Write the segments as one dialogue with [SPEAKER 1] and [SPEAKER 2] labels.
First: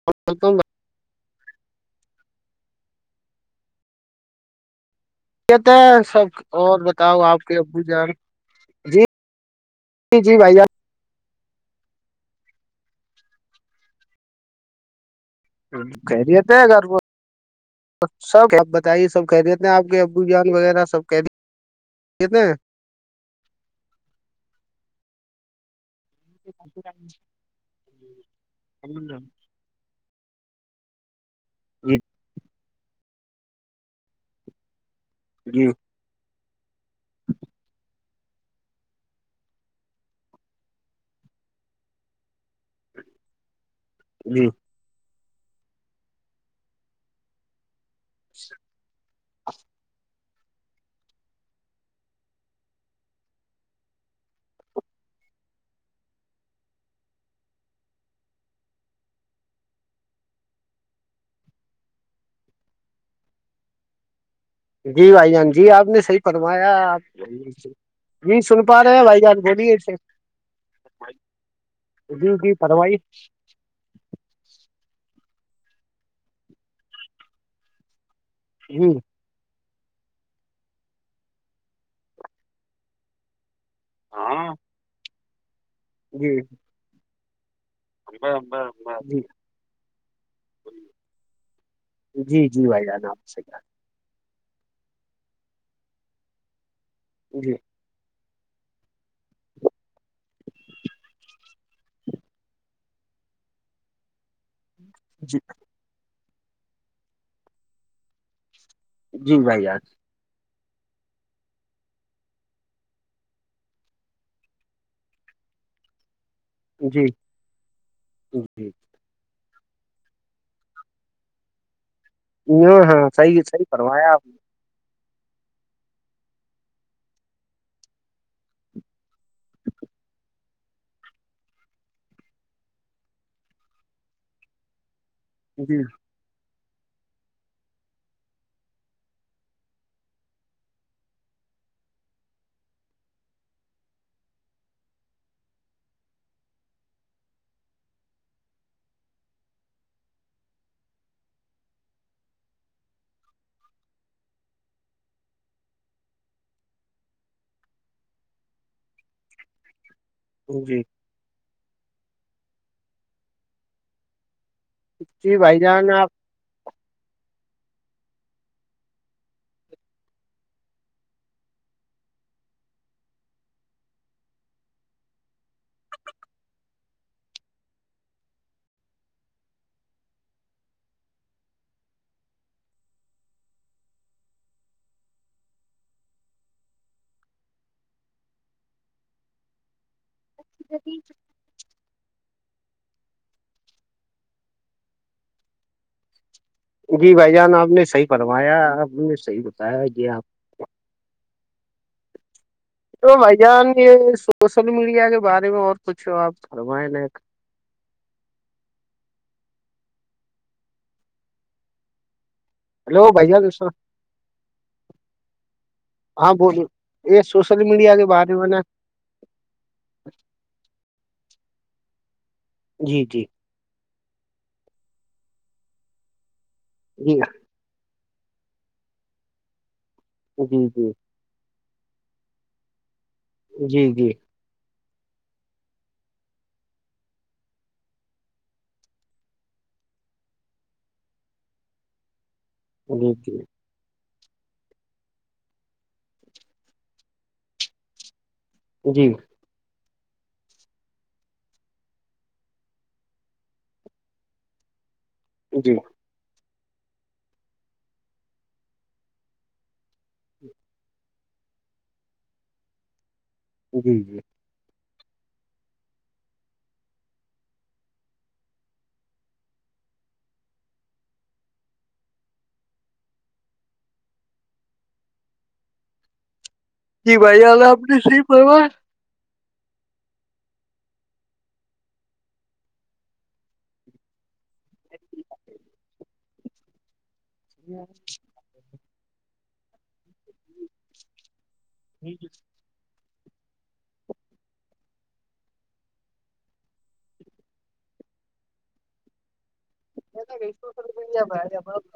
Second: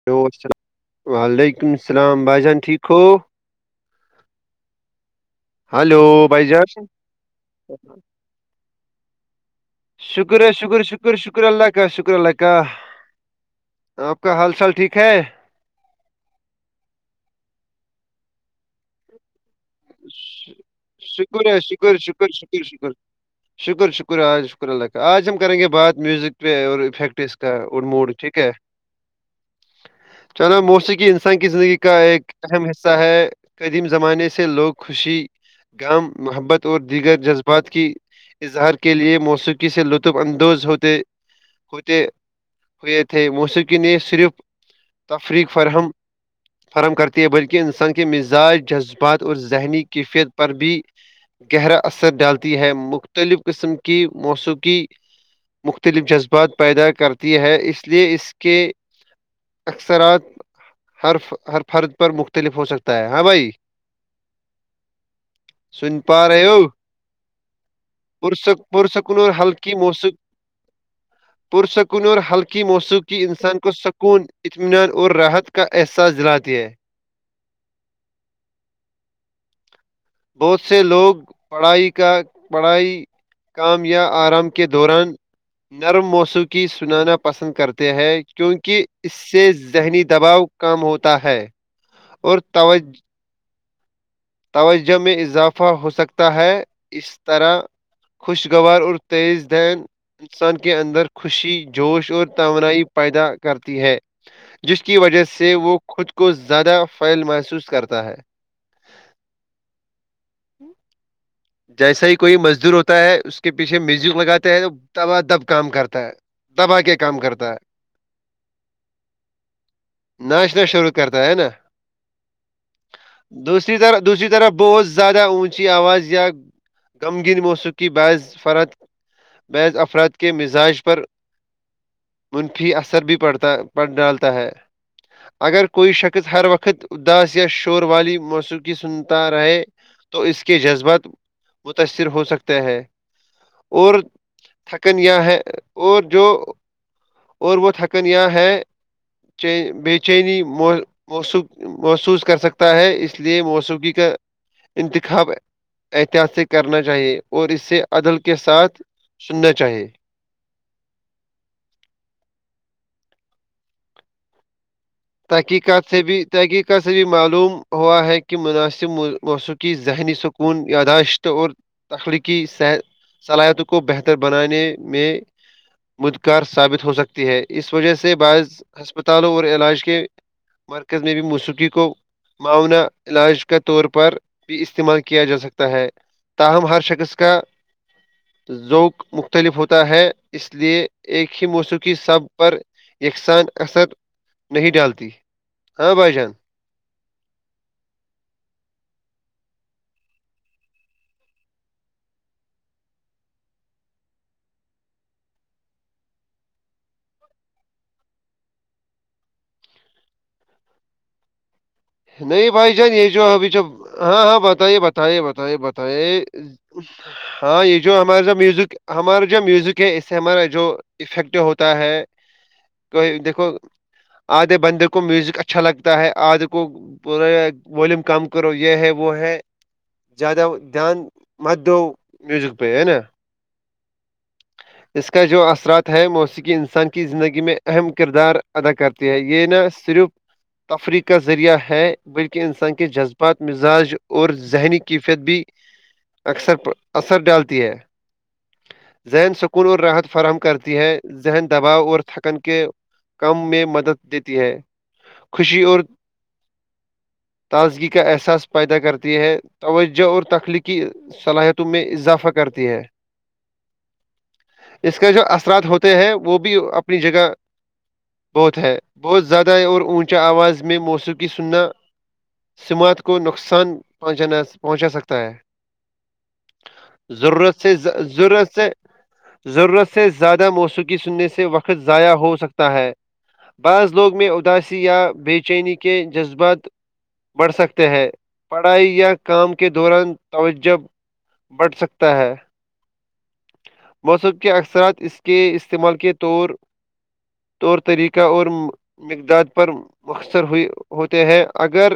[SPEAKER 1] hello السلام
[SPEAKER 2] کہتے
[SPEAKER 1] و ععلیکم السلام بھائی جان ٹھیک ہو
[SPEAKER 2] [unintelligible] ت ہے
[SPEAKER 1] ہلو
[SPEAKER 2] سب
[SPEAKER 1] بھائی جان
[SPEAKER 2] اور بتاؤ آپ کے ابو جان جی جی
[SPEAKER 1] شکر ہے
[SPEAKER 2] بھائی جان
[SPEAKER 1] شکر شکر شکر شکر اللہ کا شکر اللہ کا آپ کا حال چال ٹھیک ہے
[SPEAKER 2] خہریتے ہیں گھر سبب بتائیے سب کہہریتے ہیں آپ کے ابو جان وغیرہ سب خیریت
[SPEAKER 1] شکور ہے شک شکور
[SPEAKER 2] ہیں
[SPEAKER 1] شکور شکور [unintelligible] شکر شکر آ شکر اللہ کا آج ہم کریں گے بات میوزک [unintelligible] اور افیکٹ اس کا اور موڈ ٹھیک ہے چلو موسیق انسان کی زندگی
[SPEAKER 2] جی
[SPEAKER 1] کا ایک اہم حصہ ہے قدیم زمانے سے لوگ خوشی
[SPEAKER 2] جی [inaudible]
[SPEAKER 1] عام محبت اور دیگر جذبات کی اظہار کے لیے موسیقی سے لطف اندوز ہوتے ہوتے ہوئے تھے موسیق ن [unintelligible] صرف
[SPEAKER 2] جی
[SPEAKER 1] تفریقرم فراہم کرتی ہے بلکہ انسان کے مزاج جذب بات اور ذہنی کیفیت پر بھی گہرا اثر ڈالتی ہے مختلف قسم کی موسیقی مختلف جذبات پیدا کرتی ہے اس لیے اس کے اکثرات ہر ہر فرد پر مختلف ہو سکتا ہے ہاں بھائی
[SPEAKER 2] جی بھائی جان جی آپ
[SPEAKER 1] سن
[SPEAKER 2] نے صحیح
[SPEAKER 1] پا رہے ہو
[SPEAKER 2] فرمایا آپ جی
[SPEAKER 1] پرسک
[SPEAKER 2] سن پا رہے ہیں
[SPEAKER 1] پرسکون
[SPEAKER 2] بھائی
[SPEAKER 1] اور
[SPEAKER 2] جار
[SPEAKER 1] ہلکی
[SPEAKER 2] بولیےسے
[SPEAKER 1] موسیق پرسکون اور ہلکی
[SPEAKER 2] فرمائی
[SPEAKER 1] موسیوق کی انسان کو سکون اطمینان اور راحت کا احساس دلاتی ہے
[SPEAKER 2] [inaudible] ہوں
[SPEAKER 1] بہت سے لوگ پڑھائی کا پڑھائی کام یا آرام
[SPEAKER 2] ہاں
[SPEAKER 1] کے دوران نرم
[SPEAKER 2] جی جی
[SPEAKER 1] موسیقی سنانا پسند کرتے ہیں کیونکہ اس سے ذہنی دباؤ کم ہوتا ہے اور
[SPEAKER 2] جی جی بھائی
[SPEAKER 1] توجہ
[SPEAKER 2] جانا آپ سے کیا
[SPEAKER 1] توجہ میں اضافہ ہو سکتا ہے اس
[SPEAKER 2] جی
[SPEAKER 1] طرح خوشگوار اور تیز دین [unintelligible] انسان کے اندر خوشی جوش اور توانائی پیدا کرتی ہے جس کی وجہ
[SPEAKER 2] جی
[SPEAKER 1] سے وہ خود کو زیادہ فعل محسوس کرتا ہے
[SPEAKER 2] جی بھائی ار [unintelligible]
[SPEAKER 1] ہوں [inaudible] جیسا ہی کوئی مزدور ہوتا ہے اس کے پیچھے میوزک لگاتے ہے تو دبا دب کام کرتا ہے دبا کے
[SPEAKER 2] جی
[SPEAKER 1] کام کرتا ہے
[SPEAKER 2] جی
[SPEAKER 1] ناچنا شروع کرتا ہے نا [unintelligible]
[SPEAKER 2] ہ ہاں صحی صح کروایا آپ
[SPEAKER 1] اس
[SPEAKER 2] [unintelligible]
[SPEAKER 1] کی طرح بہت زیادہ اونچی آواز یا غمگنی موسیقی باعث فرت محض افراد کے مزاج پر [unintelligible] منفی اثر بھی پڑتا پڑ ڈالتا ہے اگر
[SPEAKER 2] جی
[SPEAKER 1] کوئی شخص ہر وقت اداس یا شور والی موسیق سنتا رہے تو اس کے جذبات متاثر ہو سکتے ہیں اور تھکنیا ہے اور جو [unintelligible] اور وہ تھکنیا ہے بے چینی محسوس کر سکتا ہے اس لیے ل موس کی کا [unintelligible] انتخاب احتیاط سے کرنا چاہیے اور اسے عدل کے ساتھ سننا چاہیے
[SPEAKER 2] جی [inaudible] جی بھائی
[SPEAKER 1] تحقیقات
[SPEAKER 2] جان
[SPEAKER 1] سے
[SPEAKER 2] آپ
[SPEAKER 1] بھی [unintelligible] تحقیق کا سے بھی معلوم ہوا ہے کہ مناسب موسیقی ذہنی سکون یاداشت اور تخلیقی صلاحیتوں کو بہتر بنانے میں مدکار ثابت ہو سکتی ہے اس وجہ سے بعض ہسپتالوں اور علاج کے مرکز نے بھی موسیقی کو [unintelligible] معاون علاج کا طور پر بھی استعمال کیا جا سکتا ہے تاہم ہر شخص کا ذوک مختلف ہوتا ہے اس لیے ایک ہی موسیقی سب پر یکساں اثر نہیں ڈالتی ہاں بھائی جان
[SPEAKER 2] جی بھائی جان آپ نے صحیح فمایا آپ نے صحیح بتایا یہ آپ تو بھ جان یہ سوشل میڈیا کے بارے میں اور کچھ ہو آپ فرمائیں ن
[SPEAKER 1] نہیں بھائی جان
[SPEAKER 2] ہلو
[SPEAKER 1] یہ جو
[SPEAKER 2] بھائی جان
[SPEAKER 1] ابھی جو ہاں ہاں بتائیے بتائیے بتائیے بتے
[SPEAKER 2] ہاں بولو یہ سوشل
[SPEAKER 1] ہاں یہ
[SPEAKER 2] میڈیا
[SPEAKER 1] جو
[SPEAKER 2] کے
[SPEAKER 1] ہمارے
[SPEAKER 2] بارے
[SPEAKER 1] س
[SPEAKER 2] میں نا
[SPEAKER 1] میوزک ہمارا جو میوزک ہے اس سے ہمارا جو افیکٹو ہوتا ہے
[SPEAKER 2] جی
[SPEAKER 1] کوئی
[SPEAKER 2] جی
[SPEAKER 1] دیکھو آدھے بندے کو میوزک اچھا لگتا ہے آدھے کو
[SPEAKER 2] جی
[SPEAKER 1] پورے والوم کم کرو یہ ہے وہ ہے زیادہ
[SPEAKER 2] جی جی
[SPEAKER 1] دھیان مادو میوزک پہ ہے نا
[SPEAKER 2] جی جی
[SPEAKER 1] اس کا جو اثرات ہے موسیقی انسان کی زندگی میں اہم کردار ادا کرتی ہے یہ نہ صرف تفریح کا ذریعہ ہے بلکہ انسان کہ
[SPEAKER 2] جی
[SPEAKER 1] جذبات مزاج اور ذہنی کیفیت بھی اکثر اثر ڈالتی ہے
[SPEAKER 2] جی جی
[SPEAKER 1] ذہن سکون اور راحت فراہم کرتی ہے ذہن دباؤ اور تھکن کے کم میں مدد دیتی ہے خوشی
[SPEAKER 2] جی
[SPEAKER 1] اور تازگی کا احساس پیدا کرتی ہے توجہ اور تخلیقی صلاحیتوں میں اضافہ کرتی ہے
[SPEAKER 2] جی جی
[SPEAKER 1] اس کے جو اثرات ہوتے ہیں وہ بھی اپنی جگہ بہت ہے بہت زیادہ اور اونچا آواز میں موسیقی سننا سماعت کو نقصان پہنچانا پہنچا سکتا ہے
[SPEAKER 2] جی بھائی
[SPEAKER 1] ضرورت
[SPEAKER 2] جان
[SPEAKER 1] سے
[SPEAKER 2] آپ نے صحیح
[SPEAKER 1] ضرورت سے
[SPEAKER 2] فرمایا
[SPEAKER 1] ضرورت سے زیادہ موسیقی سننے سے وقت ضائع ہو سکتا ہے بہض لوگ میر اداسی بے چین کےے جذبات بڑھ سکتے ہیں پڑھائی یا کام کے دوران توجہ بٹھ سکتا ہے موسم کے اکثرات اس کے استعمال کے طور طور طریقہ اور مقدار پر مخصر ہو ہوتے ہیں اگر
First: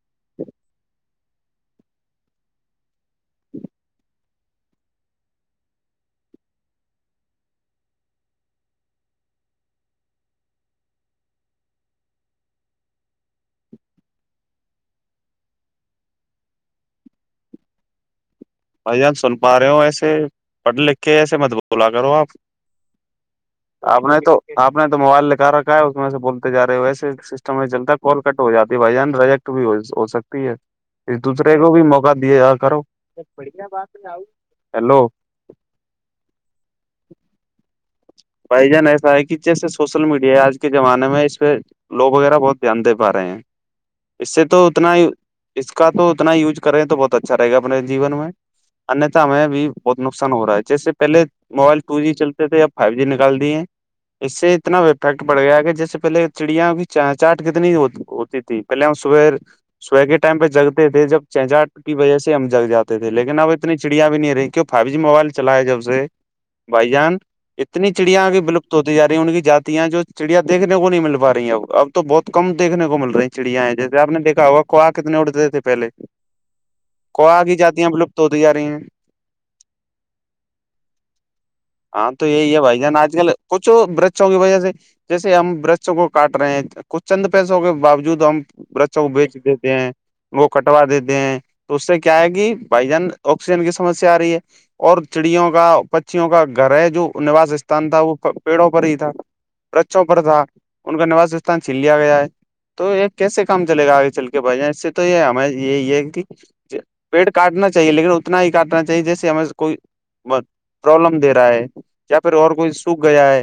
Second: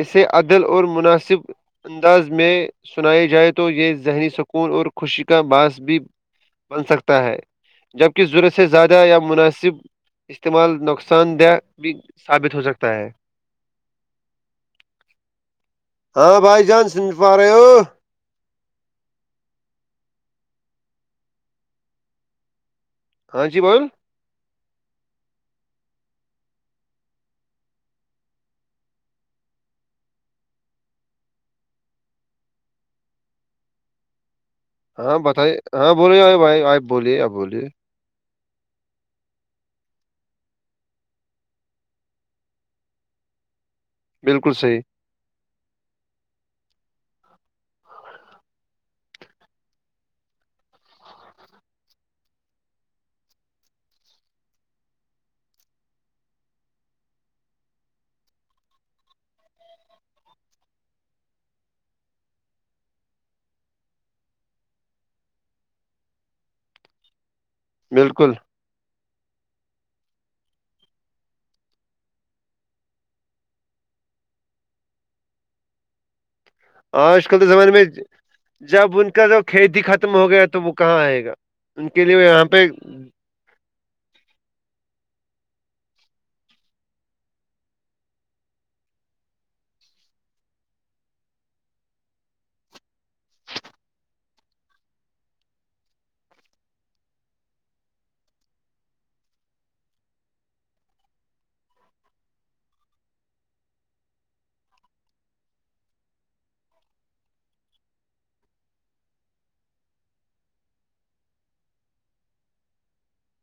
[SPEAKER 1] اسے عدل اور مناسب انداز میں سنائی جائے تو یہ ذہنی سکون اور خوشی کا باعث بھی بن سکتا ہے جبک ضرورت سے زیادہ یا مناسب استعمال نقصان دہ بھی ثابت ہو سکتا ہے ہاں بھائی جان سن پا رہے ہو
[SPEAKER 2] بھائی جان سن پا رہے ہو ایسے پڑھ لکھ کے ایسے متبولا کرو آپ
[SPEAKER 1] ہاں جی بول
[SPEAKER 2] آپ نے تو آپ نے تو موبائل لکھا رکھا ہے اس میں سے بولتےا رہے ہو ویسے سسٹم نہیں چلتا کال کٹ ہو جاتی ہے بھائی جان رج بھی ہو سکتی ہے ایک دوسرے کو بھی موقع دیا جا کرو بڑیا بات نہؤ
[SPEAKER 1] ہاں بتائیے ہاں بوللیے آ بھائی آ بولیے آپ بولیے
[SPEAKER 2] بھائی جان ایسا ہے کہ جیسے سوشل میڈیا ہے آج کے زمانے میں اس پہ لوگ وغیرہ بہت دھیان دے پا رہے ہیں اس سے
[SPEAKER 1] بالکل
[SPEAKER 2] تو
[SPEAKER 1] صحیح
[SPEAKER 2] اتنا ہی اس کا تو اتنا یوز کریں تو بہت اچھا رہے گا اپنے جیون میں انیہتایں بھی بہت نقصان ہو رہا ہے جیسے پہلے موبائل ٹو جی چلتے تھے اب فائیو جی نکال دیے اس سے اتنا افیکٹ پڑ گیا کہ جیس سے پہلے چڑیا کی چ چاٹ کتنی ہوتی تھی پہلے ہم صبح سو کے ٹائم پہ جگتے تھے جب چہجاٹ کی وجہ سے ہم جگ جاتے تھے لیکن اب اتنی چڑیا بھی نہیں رہی کی فائیو جی موبائل چلا ہے جب سے بھائی جان اتنی چڑیا کی بالکل ہوتی ج رہی ان کی جاتیاں جو چڑیاںیکھنے کو نہیں مل پا رہی ہیں اب اب تو بہت کم دیکنے کو مل رہی ہیں چھڑیاں ہیں جیسے آپ نے دیکا ہوا کووا کتنے اٹتے تھے پہلے
[SPEAKER 1] آج کل
[SPEAKER 2] کووا
[SPEAKER 1] کے
[SPEAKER 2] کی
[SPEAKER 1] زمانے میں
[SPEAKER 2] جاتیاں ولپت ہوتی جا رہی ہیں
[SPEAKER 1] جب ان کا جو کھیتی ختم ہو گیا تو وہ کہاں آئے گا ان کے لیے یہاں پہ
[SPEAKER 2] ع آج کل کچھ برچوں کی وجہ سے جیسے ہم برشوں کو کاٹ رہے ہیں کچھ چند پیسوں کے باوجود ہم برچا کو بیچ دیتے ہیں وہ کٹوا دیتے ہیں تو اس سے کیا ہے کہ بھائی جان آکسیجن کی سمسیا آ رہی ہے اور چڑیوں کا پچوں کا گھر ہے جو نوس استھان تھا وہ پیڑوں پر ہی تھا بچوں پر تھا ان کا نوسستھان چھین لیا گیا ہے تو یہ کیسے کام چلے گا آگے چل کے بھائی اس سے تو یہ ہمار یہی ہے کہ پیڑ کاٹنا چاہیے لیکن اتنا ہی کاٹنا چاہیے جیسے ہمیں کوئی مت پرابلم دے رہا ہے یا پھر اور کوئی سوکھ گیا ہے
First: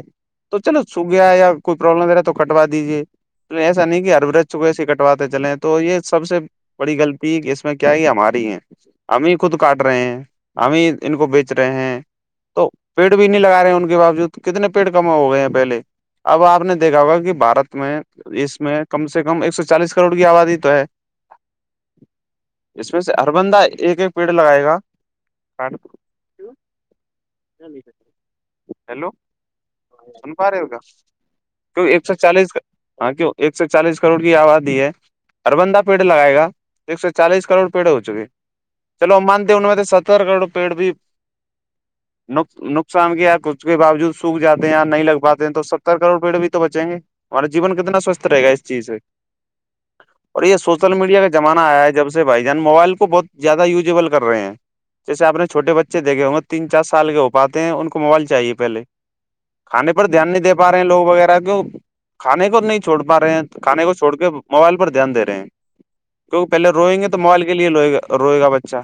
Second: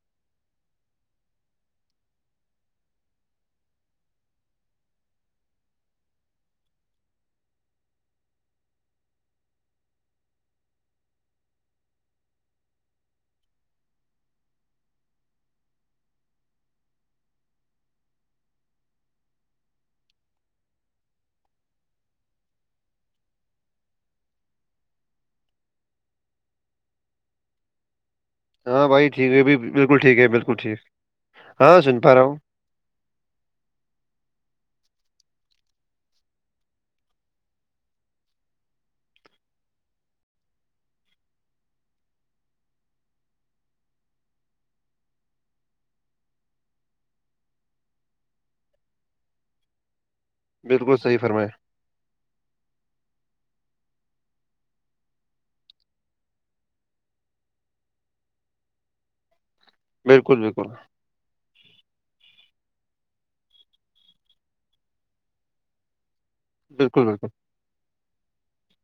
[SPEAKER 2] تو چلو سوکھ گیا ہے یا کوئی پرابلم د رہا ہے تو کٹوا دیجیے تو ایسا نہیں کہ ہربورجسے کٹواتے چلیں تو یہ سب سے بڑی غلطی ہے کہ اس میں کیا یہ ہماری ہے ہمیں خود کاٹ رہے ہیں ہمیں ان کو بیچ رہے ہیں تو پیڑ بھی نہیں لگا رہے کے باوجود کتنے پیڑ کم ہو گئے ہیں پہلے اب آپ نے دیکھا ہوگا کہ بارت میں اس میں کم سے کم ایک سو چالیس کروڑ کی آبادی تو ہے
[SPEAKER 1] [unintelligible]
[SPEAKER 2] اس میں سے ہر بندہ ایک ایک پیڑ لگائے گا ک جلدی سک
[SPEAKER 1] ہاں بھائی
[SPEAKER 2] ہیلو
[SPEAKER 1] ٹھیک ہے بھی بالکل ٹھیک ہے
[SPEAKER 2] بن پا
[SPEAKER 1] بالکل
[SPEAKER 2] رہے ہو کا
[SPEAKER 1] ٹھیک
[SPEAKER 2] تو
[SPEAKER 1] ہاں سن
[SPEAKER 2] ایک سو
[SPEAKER 1] پا رہا ہوں
[SPEAKER 2] چالیس کا ہاں کیوں ایک سو چالیس کروڑ کی آبادی ہے اربندہ پیڑ لگائے گا ایک سو چالیس کروڑ پیڑ ہو چکے چلو مانتے ان میں تو ستر کروڑ پیڑ بھی نقصان کیا ہے اس کے باوجود سوکھ جات ہیں نہیں لگ پاتے ہیں تو ستر کروڑ پیڑ بھی تو بچیں گے ہمارا جیون کتنا سوستھ رہے گا اس چیز سے
[SPEAKER 1] [unintelligible]
[SPEAKER 2] اور یہ سوشل
[SPEAKER 1] بالکل صحیح
[SPEAKER 2] میڈیا کا
[SPEAKER 1] فرمائے
[SPEAKER 2] زمانہ آیا ہے جب سے بھائی جان موبائل کو بہت زیادہ ویبل کر رہے ہیں جیسے آ نے چھوے بچ دیکھے گ تین چار سال کے ہو پاتے ہیں ان کو موبائل چاہیے پہلے کھانے پر دھیان
[SPEAKER 1] بالکل
[SPEAKER 2] نہیں دے
[SPEAKER 1] بالکل
[SPEAKER 2] پا رہے ہیں لوگ وغیرہ کی کھانے کو نہیں چھوڑ پا رہے ہیں تو کھانے کو چھوڑ کے موبائل پر دھیانے رہے ہیں کیکہے
[SPEAKER 1] بالکل
[SPEAKER 2] رئیںے تو
[SPEAKER 1] بالکل
[SPEAKER 2] مبائل کے لیے لوا روئےا بچہ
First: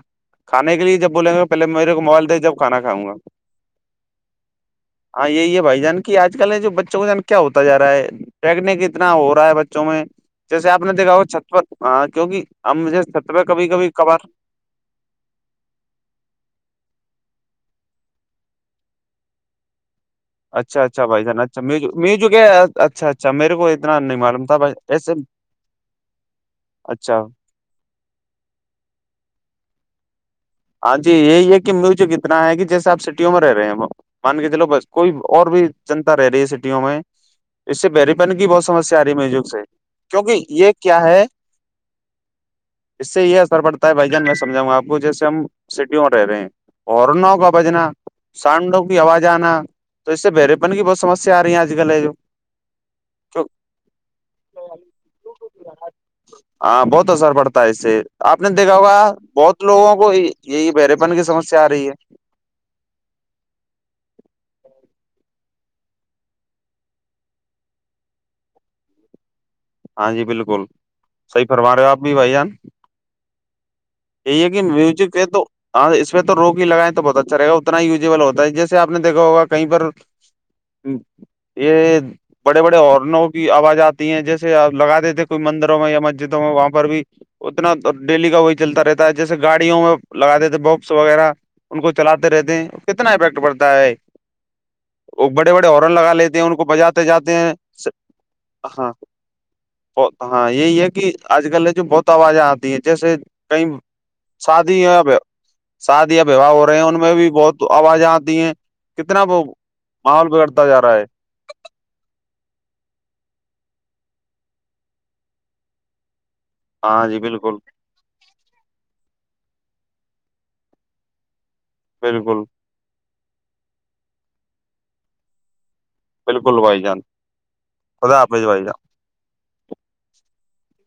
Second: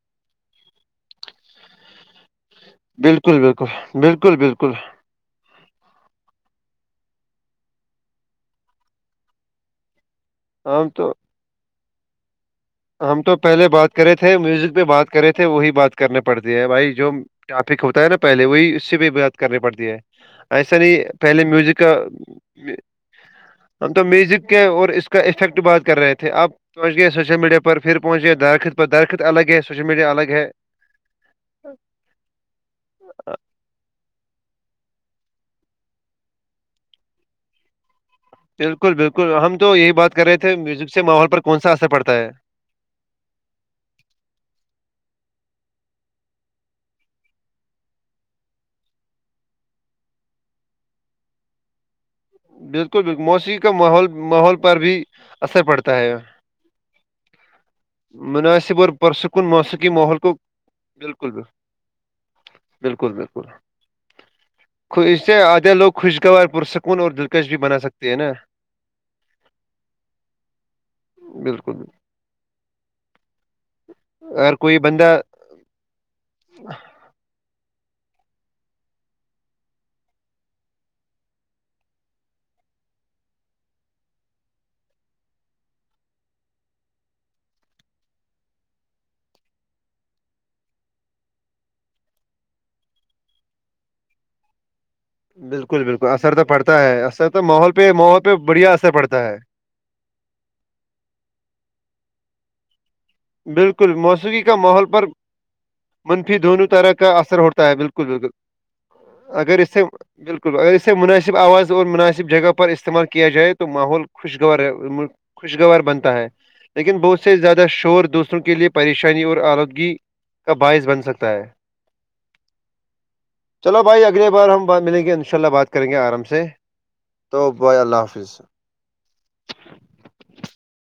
[SPEAKER 2] کھے کے لیے جب بولیں گے پہلے میرے کو موبائل دے جب کھانا کھاؤں گا
[SPEAKER 1] بالکل بالکل بالکل بالکل
[SPEAKER 2] ہاں یہی ہے بھائی جان کی آج کل ہے جو بچوں کا جان کیا ہوتا جا رہا ہے ٹیکنک اتنا ہو رہا ہے بچوں میں جیسے آپ
[SPEAKER 1] ہم
[SPEAKER 2] نے
[SPEAKER 1] تو
[SPEAKER 2] دیکھا ہو چھت پن ہاں کیوںکہ
[SPEAKER 1] ہم تو پہلے بات کرے تھے میوزک پہ بات کرے تھے وہی بات کرنی پڑتی ہے بھائی جو ٹافک ہوتا ہے نا پہلے وہی اس سے بھی بات کرنی پڑتی ہے ایسا
[SPEAKER 2] اچھا اچھا
[SPEAKER 1] نہیں
[SPEAKER 2] بھائی جان
[SPEAKER 1] پہلے
[SPEAKER 2] اچھا
[SPEAKER 1] میوزک کا
[SPEAKER 2] میوزک ہے اچھا اچھا میرے کو
[SPEAKER 1] ہم
[SPEAKER 2] اتنا
[SPEAKER 1] تو
[SPEAKER 2] نہیں معلوم
[SPEAKER 1] میوزک
[SPEAKER 2] تھا
[SPEAKER 1] کے
[SPEAKER 2] بھائی
[SPEAKER 1] اور اس
[SPEAKER 2] ایسے
[SPEAKER 1] کا افیکٹ بات کر رہے تھے آ پہنچ گئے
[SPEAKER 2] اچھا
[SPEAKER 1] سوشل میڈیا پر پر پھر پہنچ گیا درخت پر درخت الگ ہے سوشل میڈیا الگ ہے
[SPEAKER 2] ہاں جی یہی ہے کہ میوجک اتنا ہے کہ جیسے آ سٹیوں میں رہے ہیں مان کے چلو بس کوئی اور بھی چنتا رہ رہی ہے سٹیوں میں اس سے بری پانی کی بہت
[SPEAKER 1] بالکل
[SPEAKER 2] سسیا آ رہی ہے
[SPEAKER 1] بالکل
[SPEAKER 2] میک
[SPEAKER 1] ہم
[SPEAKER 2] سے
[SPEAKER 1] تو یہی بات کر رہے
[SPEAKER 2] کیونکہ
[SPEAKER 1] تھے
[SPEAKER 2] یہ
[SPEAKER 1] میوزک
[SPEAKER 2] کیا
[SPEAKER 1] سے
[SPEAKER 2] ہے
[SPEAKER 1] ماحول پر کون سا اثر پڑتا ہے
[SPEAKER 2] اس سے یہ اثر پڑتا ہے بھائی جان میں سمجاؤںا آپ کو جیے ہم سٹی ہو رہے رہے اورور نہا ہو کاا بجین سانڈو کی آواز آنا تو اس سے برےپن کی بہت سمسیا آ رہی ہے آج کل ہے جو
[SPEAKER 1] بالکل بک
[SPEAKER 2] کیوں-
[SPEAKER 1] موسیقی کا ماحول ماحول پر بھی اثر پڑتا ہے
[SPEAKER 2] ہاں بہت اثر پڑتا ہے اس سے آپ نے دیکھا
[SPEAKER 1] مناسب اور
[SPEAKER 2] ہوگا
[SPEAKER 1] پرسکون
[SPEAKER 2] بہت
[SPEAKER 1] موسیقی
[SPEAKER 2] لوگوں کو
[SPEAKER 1] ماحول
[SPEAKER 2] یہ بہرے پن کی
[SPEAKER 1] بالکل بال-
[SPEAKER 2] سمسیا آ رہی ہے
[SPEAKER 1] بالکل بالکل اس سے آدھے لوگ خوشگوار پرسکون اور دلکش بھی بنا سکتے ہیں نا
[SPEAKER 2] ہاں جی بالکل صحی
[SPEAKER 1] بالکل
[SPEAKER 2] فرما رہے ہو آپ
[SPEAKER 1] بالکل،
[SPEAKER 2] بھی بھائی جان
[SPEAKER 1] اگر
[SPEAKER 2] لیکن
[SPEAKER 1] کوئی بندہ
[SPEAKER 2] میوزک ہے تو ہاں اس میں تو روک ہی لگائیں تو بہت اچھا رہے گا اتنا یوزیبل ہوتا ہے جیسے آپ نے دیکھا ہوا کہیں پر یہ بڑے بڑے ہارنوں کی آواز آتی ہے جس لگا دیتے تھے کوئی مندروں میں یا مسجدوں میں وہاں پر بھی اتنا ڈیلی کا وہی چلتا رہتا ہے جیسے گاڑیوں میں لگا دیتے تھے بپس وغیرہ ان کو چلاتے رہتے ہیں کتنا افیکٹ پڑتا ہے وہ بڑے بڑے
[SPEAKER 1] بالکل
[SPEAKER 2] ہارن
[SPEAKER 1] بالکل
[SPEAKER 2] لگا
[SPEAKER 1] اثر
[SPEAKER 2] لیتے
[SPEAKER 1] تو
[SPEAKER 2] ہیں ان کو
[SPEAKER 1] پڑتا ہے
[SPEAKER 2] بجاتے
[SPEAKER 1] اثر
[SPEAKER 2] جاتے
[SPEAKER 1] تو
[SPEAKER 2] ہیں
[SPEAKER 1] ماحول پہ ماحول پہ بڑھیا اثر
[SPEAKER 2] ہاں
[SPEAKER 1] پڑتا ہے
[SPEAKER 2] ہاں یہی ہے کہ آج کل جو بہت آوازیں آتی ہے جیسے کئی
[SPEAKER 1] بالکل موسیقی کا ماحول
[SPEAKER 2] شادی
[SPEAKER 1] پر
[SPEAKER 2] ہے شادی یا
[SPEAKER 1] منفی
[SPEAKER 2] وواہ
[SPEAKER 1] دونوں
[SPEAKER 2] ہو رہے ہیں
[SPEAKER 1] طرح
[SPEAKER 2] ان
[SPEAKER 1] کا
[SPEAKER 2] میں بھی
[SPEAKER 1] اثر
[SPEAKER 2] بہت
[SPEAKER 1] ہوتا ہے بالکل
[SPEAKER 2] آوازیں
[SPEAKER 1] بالکل
[SPEAKER 2] آتی ہیں کتنا وہ
[SPEAKER 1] اگر اس سے
[SPEAKER 2] ماحول
[SPEAKER 1] بالکل
[SPEAKER 2] بگڑتا
[SPEAKER 1] اگر
[SPEAKER 2] جا
[SPEAKER 1] اسے
[SPEAKER 2] رہا ہے
[SPEAKER 1] مناسب آواز اور مناسب جگہ پر استعمال کیا جائے تو ماحول خوشگوار رہے خوشگوار بنتا ہے لیکن
[SPEAKER 2] ہاں جی
[SPEAKER 1] بہت سے
[SPEAKER 2] بالکل
[SPEAKER 1] زیادہ شور دوسروں کے لئے پریشانی اور آلودگی کا باعث بن سکتا ہے
[SPEAKER 2] بالکل
[SPEAKER 1] چلو بھائی اگلے بار ہم ملیں گے ان شاء اللہ بات کریں گے آرام سے
[SPEAKER 2] بالکل بھائی جان
[SPEAKER 1] تو بائی اللہ
[SPEAKER 2] خدا
[SPEAKER 1] حافظ
[SPEAKER 2] بھائی جان